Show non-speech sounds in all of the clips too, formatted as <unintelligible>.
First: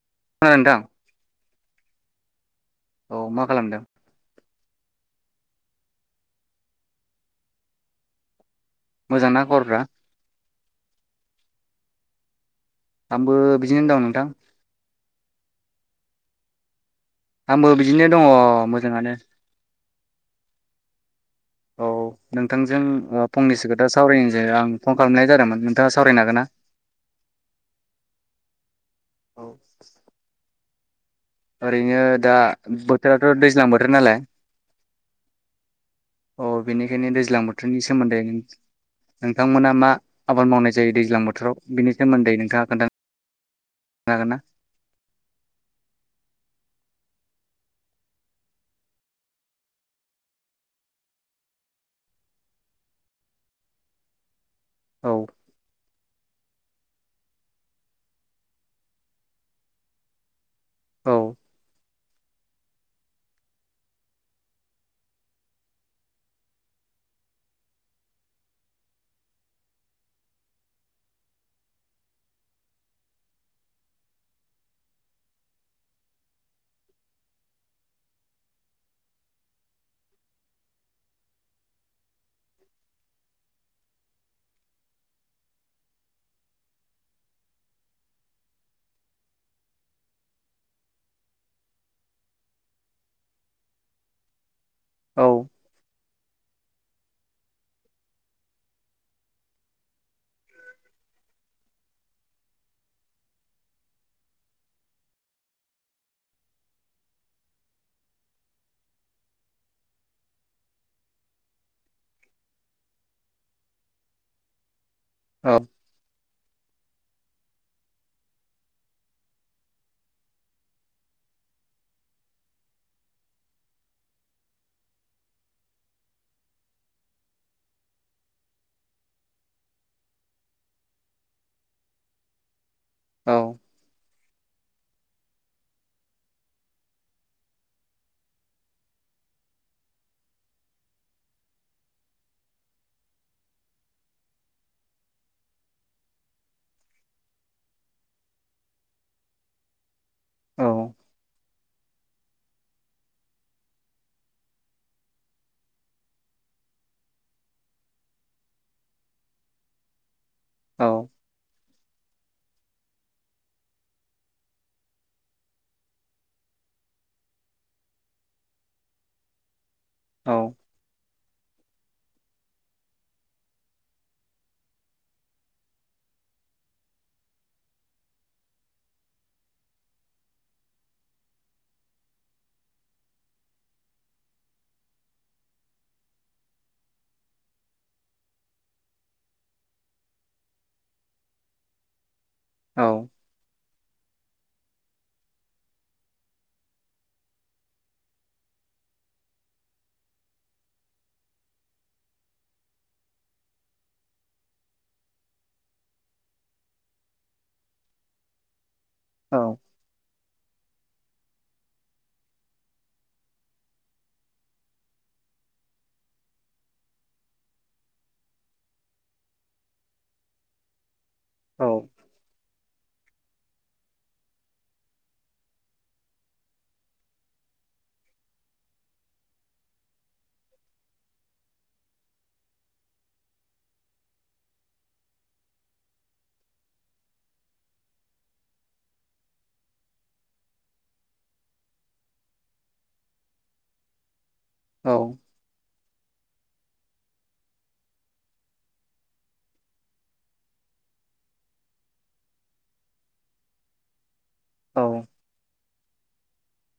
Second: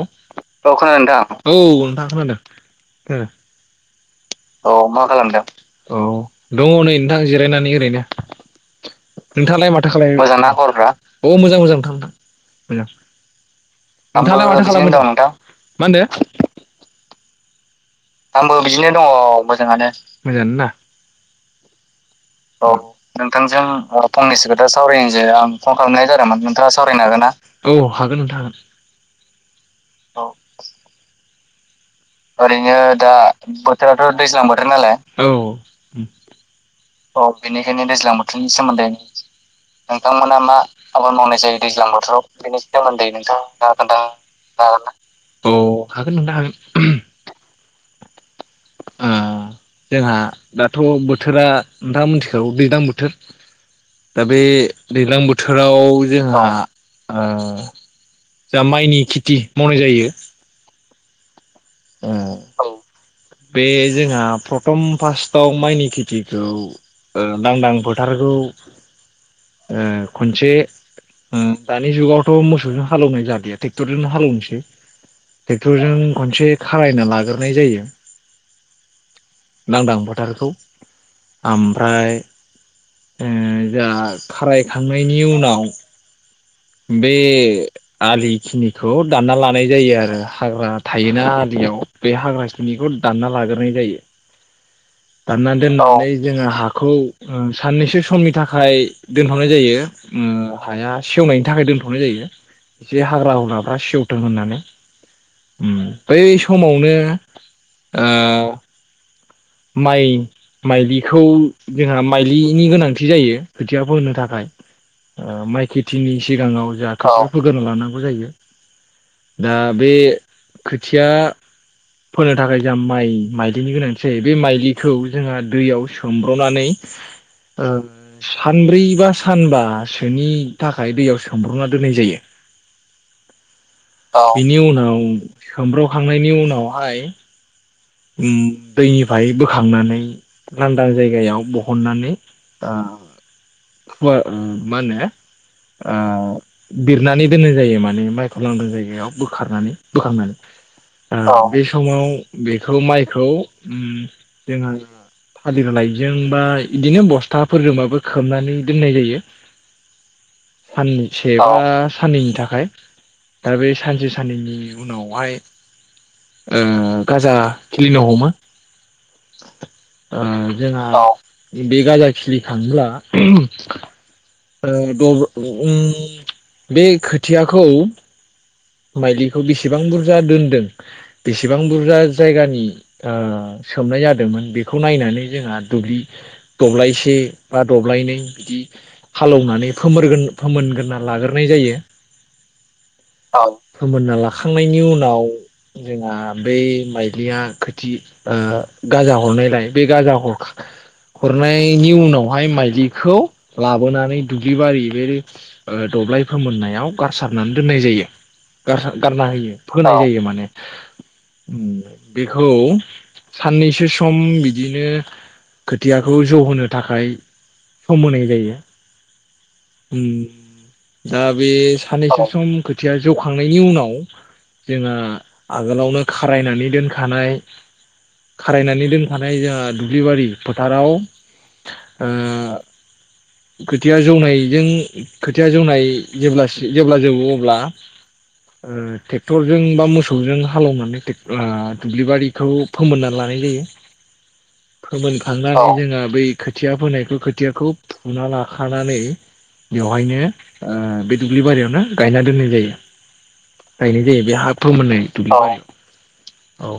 औ खोनादों नोंथां। औ नोंथाङा खोनादों। औ खोनादों। मा खालामदों? औ मा खालामदों औ दङ नै नोंथां जिरायनानै ओरैनो मोजांना नोंथाङालाय खबरफ्रा माथो <unintelligible> अ मोजां मोजां नोंथां नोंथां। मोजां आंबो बिदिनो दं नोंथां <unintelligible> मा होनदो? आबो बि आंबो बिदिनो दङ मोजाङानो मोजांआनो ना औ औ नोंथांजों ओ नोंथांजों फंनैसो खोथा अ सावरायनोसो फंनैसो खोथा आं फन सावरायनोसै खालामनाय आं जादोंमोन फन नोंथाङा खालामनाय सावरायनो जादों हागोन ना नोंथाङा सावरायनो हागोन ना औ हागोन नोंथां हागोन। औ <inaudible> ओरैनो दा ओरैनो दा बोथोराथ' दैज्लां बोथोर नालाय बोथोराथ' दैज्लां बोथोर नालाय औ अ अ बेनिखायनो दैज्लां बोथोरनि सोमोन्दै मा नोंथांमोना आबाद मा मावनाय जायो आबाद दैज्लां मावनाय बोथोराव जायो दैज्लां बिनि बोथोराव सोमोन्दै बेनि नोंथाङा खोन्थानो सोमोन्दै नोंथांआ हागोन ना खोनथानो हागोन ना? उम जोंहा दाथ' बोथोरा नोंथाङा मोनथिखागौ दैलां बोथोर दा बे दैलां औ बोथोराव जोंहा आ जाहा माइनि खेथि मावनाय जायो औ औ बे जोंहा प्रथम फासटाव माइनि खेथिखौ ओ लांदां फोथारखौ ओ खनसे ओ दानि जुगावथ' मोसौजों हालेवनाय जादेया ट्रेक्टरजों हालौनोसै ट्रेक्टरजों खनसे खारायना लाग्रोनाय जायो लांदां फोथारखौ ओमफ्राय ओ जा खारायखांनायनि उनाव बे आलिखिनिखौ दानना लानाय जायो आरो हाग्रा थायोना आलियाव बे हाग्रा खिनिखौ दानना लाग्रोनाय जायो औ दाननादोननानै जोङो हा हाखौ साननैसो समनि थाखाय दोनथ'नाय जायो उम हाया सेवनायनि थाखाय दोनथ'नाय जायो एसे हाग्रा हुग्राफ्रा सेवथों होननानै उम बै समावनो ओ माइ माइलिखौ जोंहा माइलिनि गोनांथि जायो खोथिया फोनो थाखाय औ माइ खेथिनि सिगाङाव जा खाथियाव फोग्रोना लानांगौ जायो दा बे खोथिया फोनो थाखाय जा माइ माइलिनि गोनांथि जे बे माइलिखौ जोंहा दैयाव सोमब्र'नानै ओ सानब्रैबा सानबासोनि थाखाय दैयाव सोमब्र'ना दोननाय जायो औ अ बेनि उनाव सोमब्रखांनायनि उनावहाय दैनिफ्राय बोखांनानै लांदां जायगायाव बहननानै ओ मा होनो बिरनानै दोननाय जायो माने माइखौ लांदां जायगायाव बोखारनानै औ बोखारनानै ओ बे समाव बे खौ माइखौ उम जोंहा थालिर लाइजों बा इदिनो बस्थाफोरजोंबाबो खोबनानै दोननाय जायो सानसेबा साननैनि थाखाय दा बे सानसे साननैनि उनावहाय ओ गाजा खिलिनो हमो ओ औ जोंहा बे गाजा खिलि खाङोब्ला बे खोथियाखौ माइलिखौ बेसेबां बुरजा दोनदों बेसेबां बुरजा जायगानि ओ सोमनाय जादोंमोन बेखौ नायनानै जोंहा दुब्लि दब्लायसे बा दब्लायनै बिदि हालेवनानै फोरगोन फोमोनग्रोना लाग्रोनाय जायो औ औ फोमोनना लाखांनायनि उनाव जोंहा बै माइलिया खोथि ओ गाजा हरनायलाय बे गाजा हर हरनायनि उनावहाय माइलिखौ लाबोनानै दुब्लि बारि बे ओ दब्लाय फोमोननायाव गारसारनानै दोननाय जायो गारसा गारना होयो फोना होयो माने उम बेखौ साननैसो सम बिदिनो खोथियाखौ जौ होनो थाखाय सम होनाय जायो दा बे औ साननैसो सम खोथिया जौखांनायनि उनाव जोंहा आगोलावनो खारायनानै दोनखानाय खारायनानै दोनखानाय जोंहा दुब्लिबारि फोथाराव ओ खोथिया जौनायजों खोथिया जौनाय जे जेब्ला जौ अब्ला ओ ट्रेक्टरजों बा मोसौजों हालौवनानै ओ दुब्लि बारिखौ फोमोनना लानाय जायो औ फोरमायनो थांनोखै जोंना <unintelligible> बै खोथिया फोनायखौ खोथियाखौ फुना लाखानानै बेवहायनो ओ बे दुब्लि बारियावनो गायना दोननाय जायो गायनाय जायो बेहाबाथ मे औ औ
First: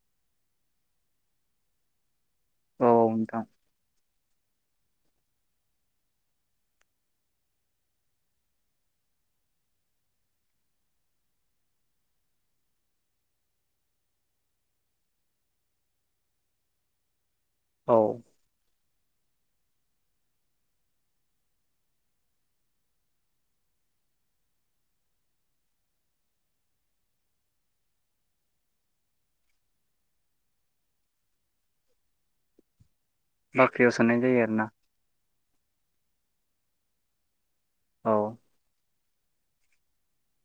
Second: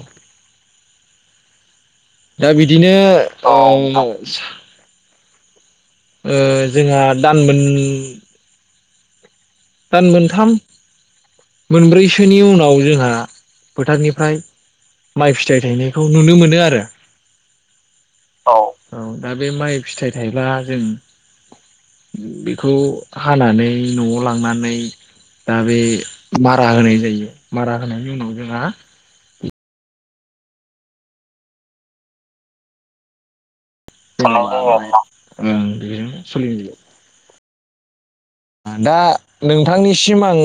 दा औ बिदिनो नोंथां ओ जोंहा दानमोन। दान मोनथाम मोनब्रैसोनि उनाव जोंहा फोथारनिफ्राय माइ फिथाइ थायनायखौ नुनो मोनो आरो। औ औ दा बे माइ फिथाइ थाइब्ला जों बेखौ हानानै न'आव लांनानै दा बे मारा होनाय जायो मारा होनायनि उनाव जोंहा बाख्रियाव सोनाय जायो आरोना बेनो सलि औ दा नोंथांनिसिम आं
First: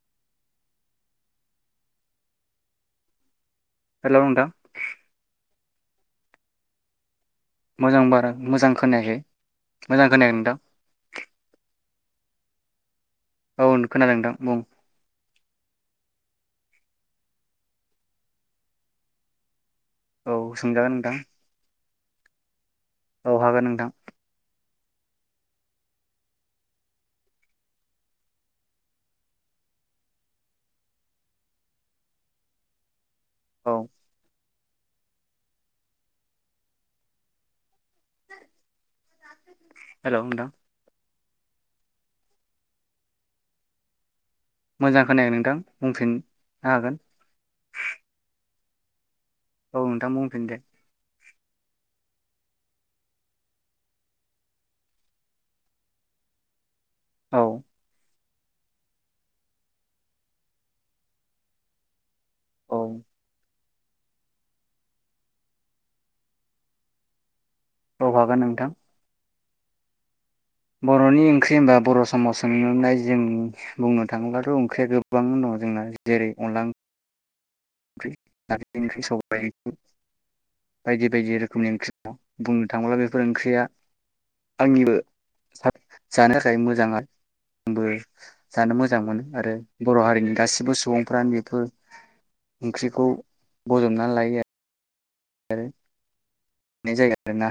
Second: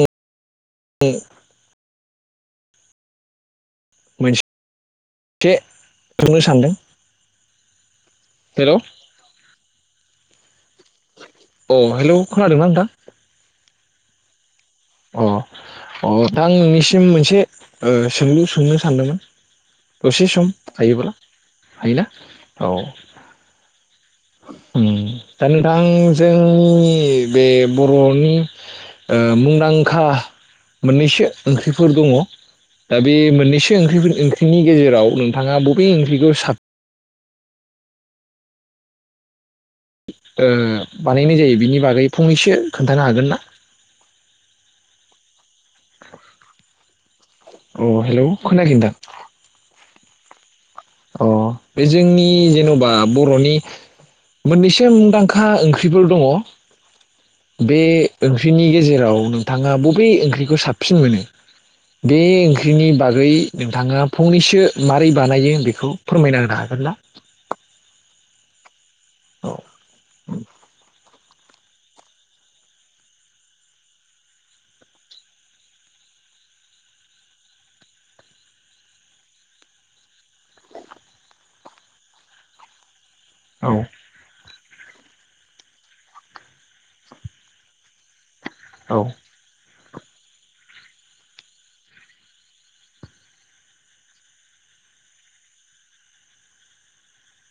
हेलौ नोंथां मोनसे सोंनो सानदों मोजां बारा मोजां हेलौ खोनायाखै। मोजां खोनायाखै‌ नोंथां। अ हेलौ खोनादों ना नोंथां? औ खोनादों नोंथां बुं अ अ दा आं नोंनिसिम मोनसे ओ सोंलु सोंनो सानदोंमोन। दसे औ सम सोंजागोन हायोबोला नोंथां हायोना औ औ हागोन नोंथां। ओं दा नोंथां जोंनि बे बर'नि मुंदांखा मोननैसो ओंख्रिफोर दङ दा बे औ मोननैसो ओंख्रि ओंख्रिनि गेजेराव नोंथाङा बबे ओंख्रिखौ साब हेल' नोंथां ओ बानायनाय जायो बिनि बागै फंनैसो खोन्थानो हागोन ना? मोजां खोनाया नोंथां? बुंफिननो औ हेलौ खोनायाखै नोंथां। औ नोंथां बुंफिन दे। अ बे जोंनि जेन'बा बर'नि मोननैसो मुंदांखा ओंख्रिफोर दङ। औ बे ओंख्रिनि गेजेराव नोंथाङा बबे ओंख्रिखौ साबसिन मोनो? बे औ ओंख्रिनि बागै नोंथाङा फंनैसो मारै बानाय जो बेखौ फोरमायना होनो हागोन ना? आं हागोन नोंथां। औ बर'नि ओंख्रि होनबा बर' समाव सोंनोनाय जों बुंनो थाङोब्लाथ' ओंख्रिया गोबांनो दङ जोंना जेरै अनला ओंख्रि नारजि ओंख्रि सबाय बायदि बायदि रोखोमनि ओंख्रि स <unintelligible> बुंनो थाङोब्ला बे बेफोर ओंख्रिया औ आंनिबो <unintelligible> जानो मोजाङा आंबो जानो औ मोजां मोनो आरो बर' हारिनि गासिबो सुबुंफ्रानो बेफोर ओंख्रिखौ बजबनानै लायो आरो <unintelligible> जायगा आरो ना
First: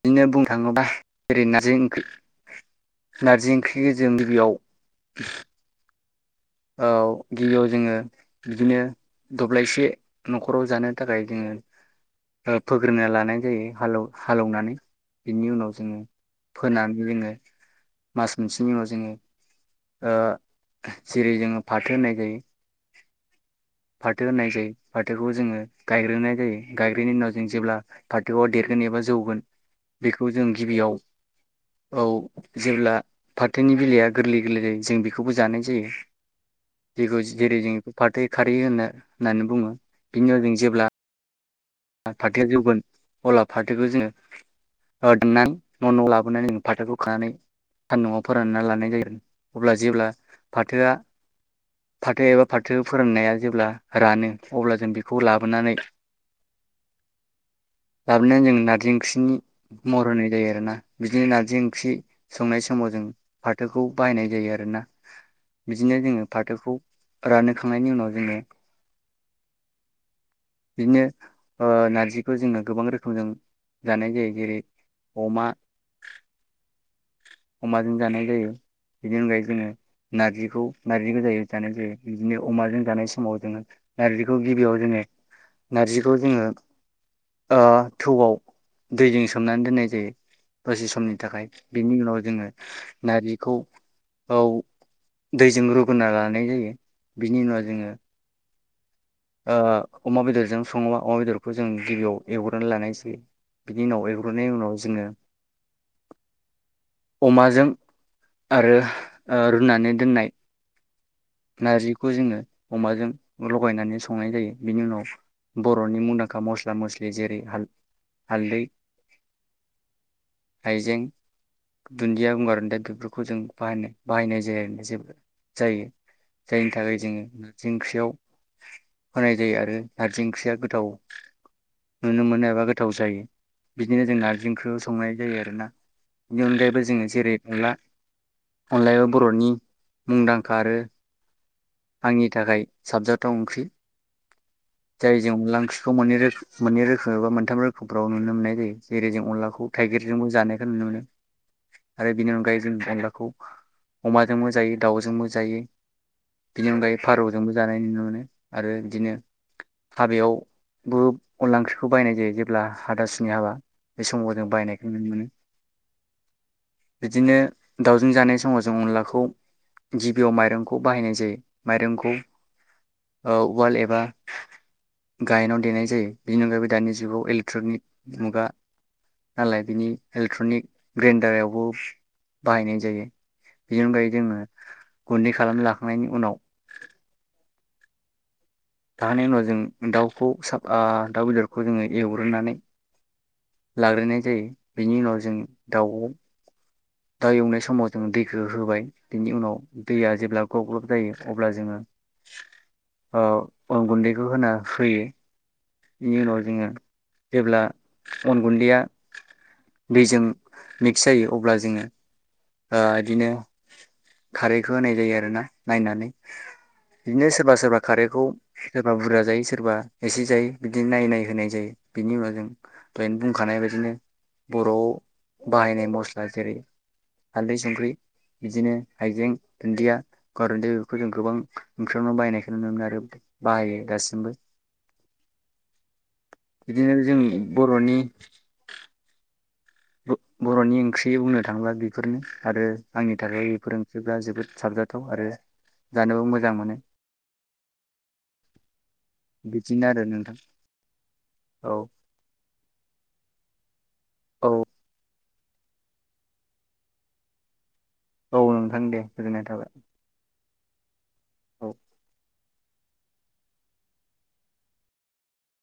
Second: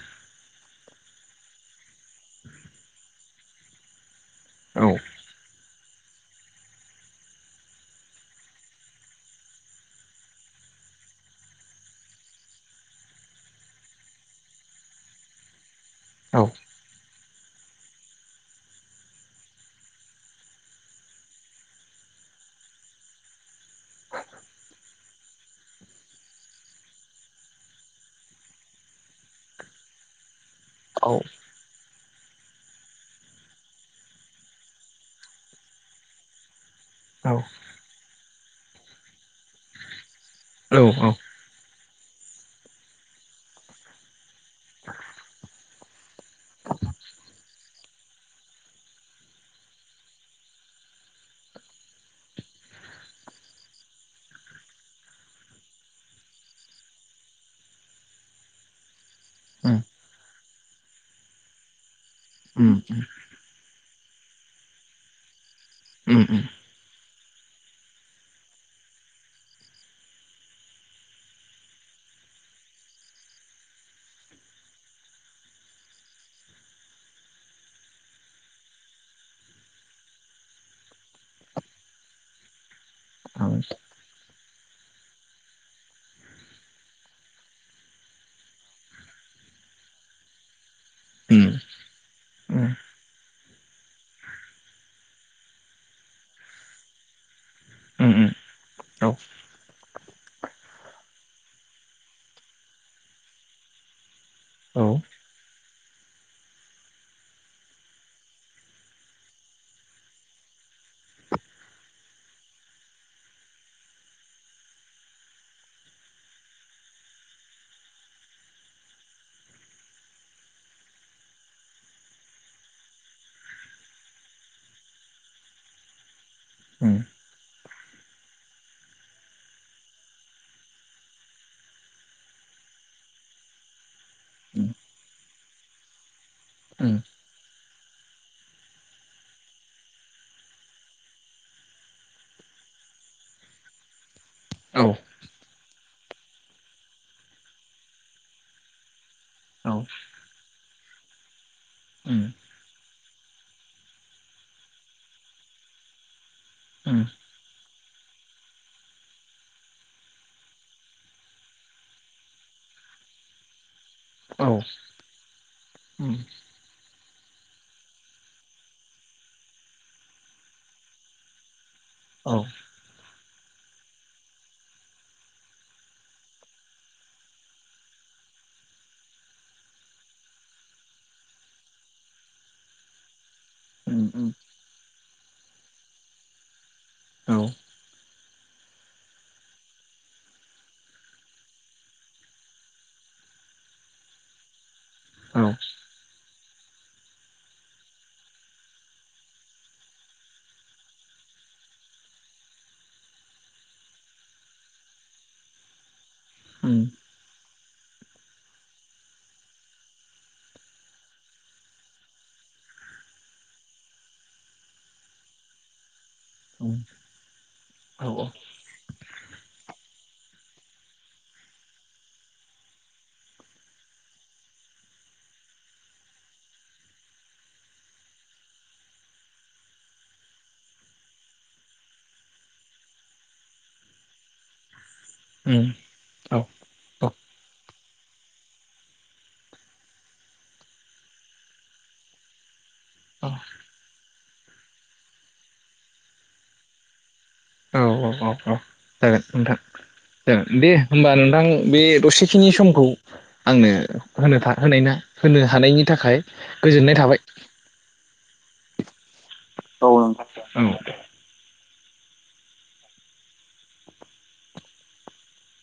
बिदिनो बुंनो थाङोबा जेरै नारजि ओंख्रि नारजि ओंख्रिखौ जों औ <unintelligible> औ गिबियाव जोङो बिदिनो दब्लायसे न'खराव जानो थाखाय जोङो ओ फोग्रोनना लानाय जायो हाल हालौवनानै बिनि उनाव जोङो फोनानै जोङो मास मोनसेनि उनाव जोङो ओ जेरै जोङो फाथो होननाय जायो फाथो होननाय जायो फाथोखौ जोङो गायग्रोनाय जायो गायग्रोननि उनाव जों जेब्ला फाथो देरगोन एबा जौगोन बेखौ जों गिबियाव औ औ जेब्ला फाथोनि बिलाइया गोरलै गोरलै जायो जों बेखौबो जानाय जायो। जेखौ औ जेरै जों फाथै खारै होनो होननानै बुङो बिनि उनाव जों औ जेब्ला औ फाथोआ जौगोन अब्ला फाथोखौ जोङो <unintelligible> मन' लाब <unintelligible> फाथोखौ खानानै सान्दुंआव फोरानना लानाय जागोन अब्ला जेब्ला फाथोआ फाथो एबा फाथो फोराननाया जेब्ला रानो अब्ला जों बेखौ लाबोनानै लाबोनानै जों नारजि ओंख्रि नि महर होननाय जायो आरो ना बिदिनो नारजि ओंख्रि संनाय उम समाव जों फाथोखौ बायनाय जायो आरो ना। बिदिनो उम जोङो उम फाथोखौ रानखांनायनि उनाव जोङो बिनो ओ नारजिखौ जोङो गोबां रोखोमजों जानाय जायो जेरै अमा अमाजों जानाय जायो बिनि अनगायै जोङो नारजिखौ नारजि गोजायो जानाय जायो बिदिनो अमाजों जानाय समाव औ उम जोङो नारजिखौ गिबियाव जोङो नारजिखौ जोङो ओ थौआव दैजों सोमनानै दोननाय जायो। दसे समनि थाखाय। बेनि उनाव जोङो उम नारजि खौ औ दैजों रुगोनना लानाय जायो बिनि उनाव जोङो उम उम औ ओ अमा बेदरजों सङोबा अमा बेदरखौ जों गिबियाव एवग्रोननानै लानाय जायो। बिनि उनाव एवग्रोनायनि उनाव औ जोङो अमाजों आरो ओ रुनानै दोननाय नारजिखौ जोङो अमाजों लगायनानै संनाय जायो बिनि उनाव बर'नि मुंदांखा मस्ला मस्लि जेरैाल हालदै हायजें दुन्दिया गंगार दा बेफोरखौ जों बाह बाहायनाय जाया जेबो जायो। जायनि उम थाखाय जोङो नारजि ओंख्रियाव होनाय जायो आरो नारजि ओंख्रिया गोथाव नुनो मोनो एबा गोथाव जायो। बिदिनो जों नारजि ओंख्रि संनाय जायो आरो ना। <unintelligible> उम जोङो जेरै नंला अनलायाबो बर'नि मुंदांखा आरो आंनि थाखाय साबजाथाव ओंख्रि औ जाय जों अनला ओंख्रि बे मोननै रोखोम मोननै रोखोम एबा मोनथाम रोखोमफ्राव नुनो मोननाय जायो जेरै जों अनलाखौ औ थाइगिरजोंबो जानायखौ नुनो मोनो आरो उम बेनि अनगायै जों अनलाखौ अमाजोंबो जायो दाउजोंबो जायो बिनि अनगायै उम फारौजोंबो जानाय नुनो मोनो आरो बिदिनो हाबायावबो अनला ओंख्रिखौ बायनाय जायो जेब्ला हाथासुनि हाबा बे समाव जों औ बाहायनायखौ नुनो मोनो बिदिनो दाउजों जानाय समाव जों अनलाखौ गिबियाव माइरंखौ बाहायनाय जायो माइरंखौ औ ओ उवाल एबा एबा गाहेनाव देनाय जायो बेनि अनगायैबो दानि जुगाव इलेक्ट्रनिक मुगा नालाय बिनि इलेक्ट्रनिक ग्रेन्डारावबो बाहायनाय जायो बेनि उम अनगायै उम जोङो गुन्दै खालामना लाखांनायनि उनाव औ उनाव जों दाउखौ दाउ बेदरखौ जोङो एवग्रोनानै लाग्रोनाय जायो बिनि उनाव जों दाउ दाउ एवनाय समाव जोङो दैखौ होबाय बिनि उनाव दैया जेब्ला ग्लब ग्लब जायो अब्ला जोङो अन गुन्दैखौ होना होयो बेनि उनाव जोङो उम जेब्ला अन गुन्दैया दैजों मिक्स जायो अब्ला जोङो ओ इदिनो खारैखौ होनाय जायो आरो ना नायनानै उम बिदिनो सोरबा सोरबा औ उम औ खारैखौ सोरबा बुरजा जायो सोरबा एसे जायो बिदि नायै नाय होनाय जायो बिनि उनाव जों दहानो बुंखानाय बाददिनो बर'आव बाहायनाय मस्ला जेरै हालदै संख्रि बिदिनो हाइजें दुन्दिया गंगार दुन्दिया बेफोरखौ जों गोबां ओंख्रियावनो बाहायनायखौ नुनो मोनो आरो बाहायो दासिमबो औ बिदिनो जों बर'नि बर'नि ओंख्रि बुंनो थाङोब्ला बेफोरनो आरो आंनि थाखाय बेफोर ओंख्रिफ्रा जोबोद साबजाथाव आरो जानोबो मोजां मोनो औ औ औ जागोन नोंथां बिदिनो आरो नोंथां जागोन दे होमबा नोंथां औ बे दसेखिनि समखौ आंनो होनो <unintelligible> औ होनायना होनो हानायनि थाखाय गोजोननाय थाबाय औ नोंथां दे गोजोननाय थाबाय औ नोंथां औ औ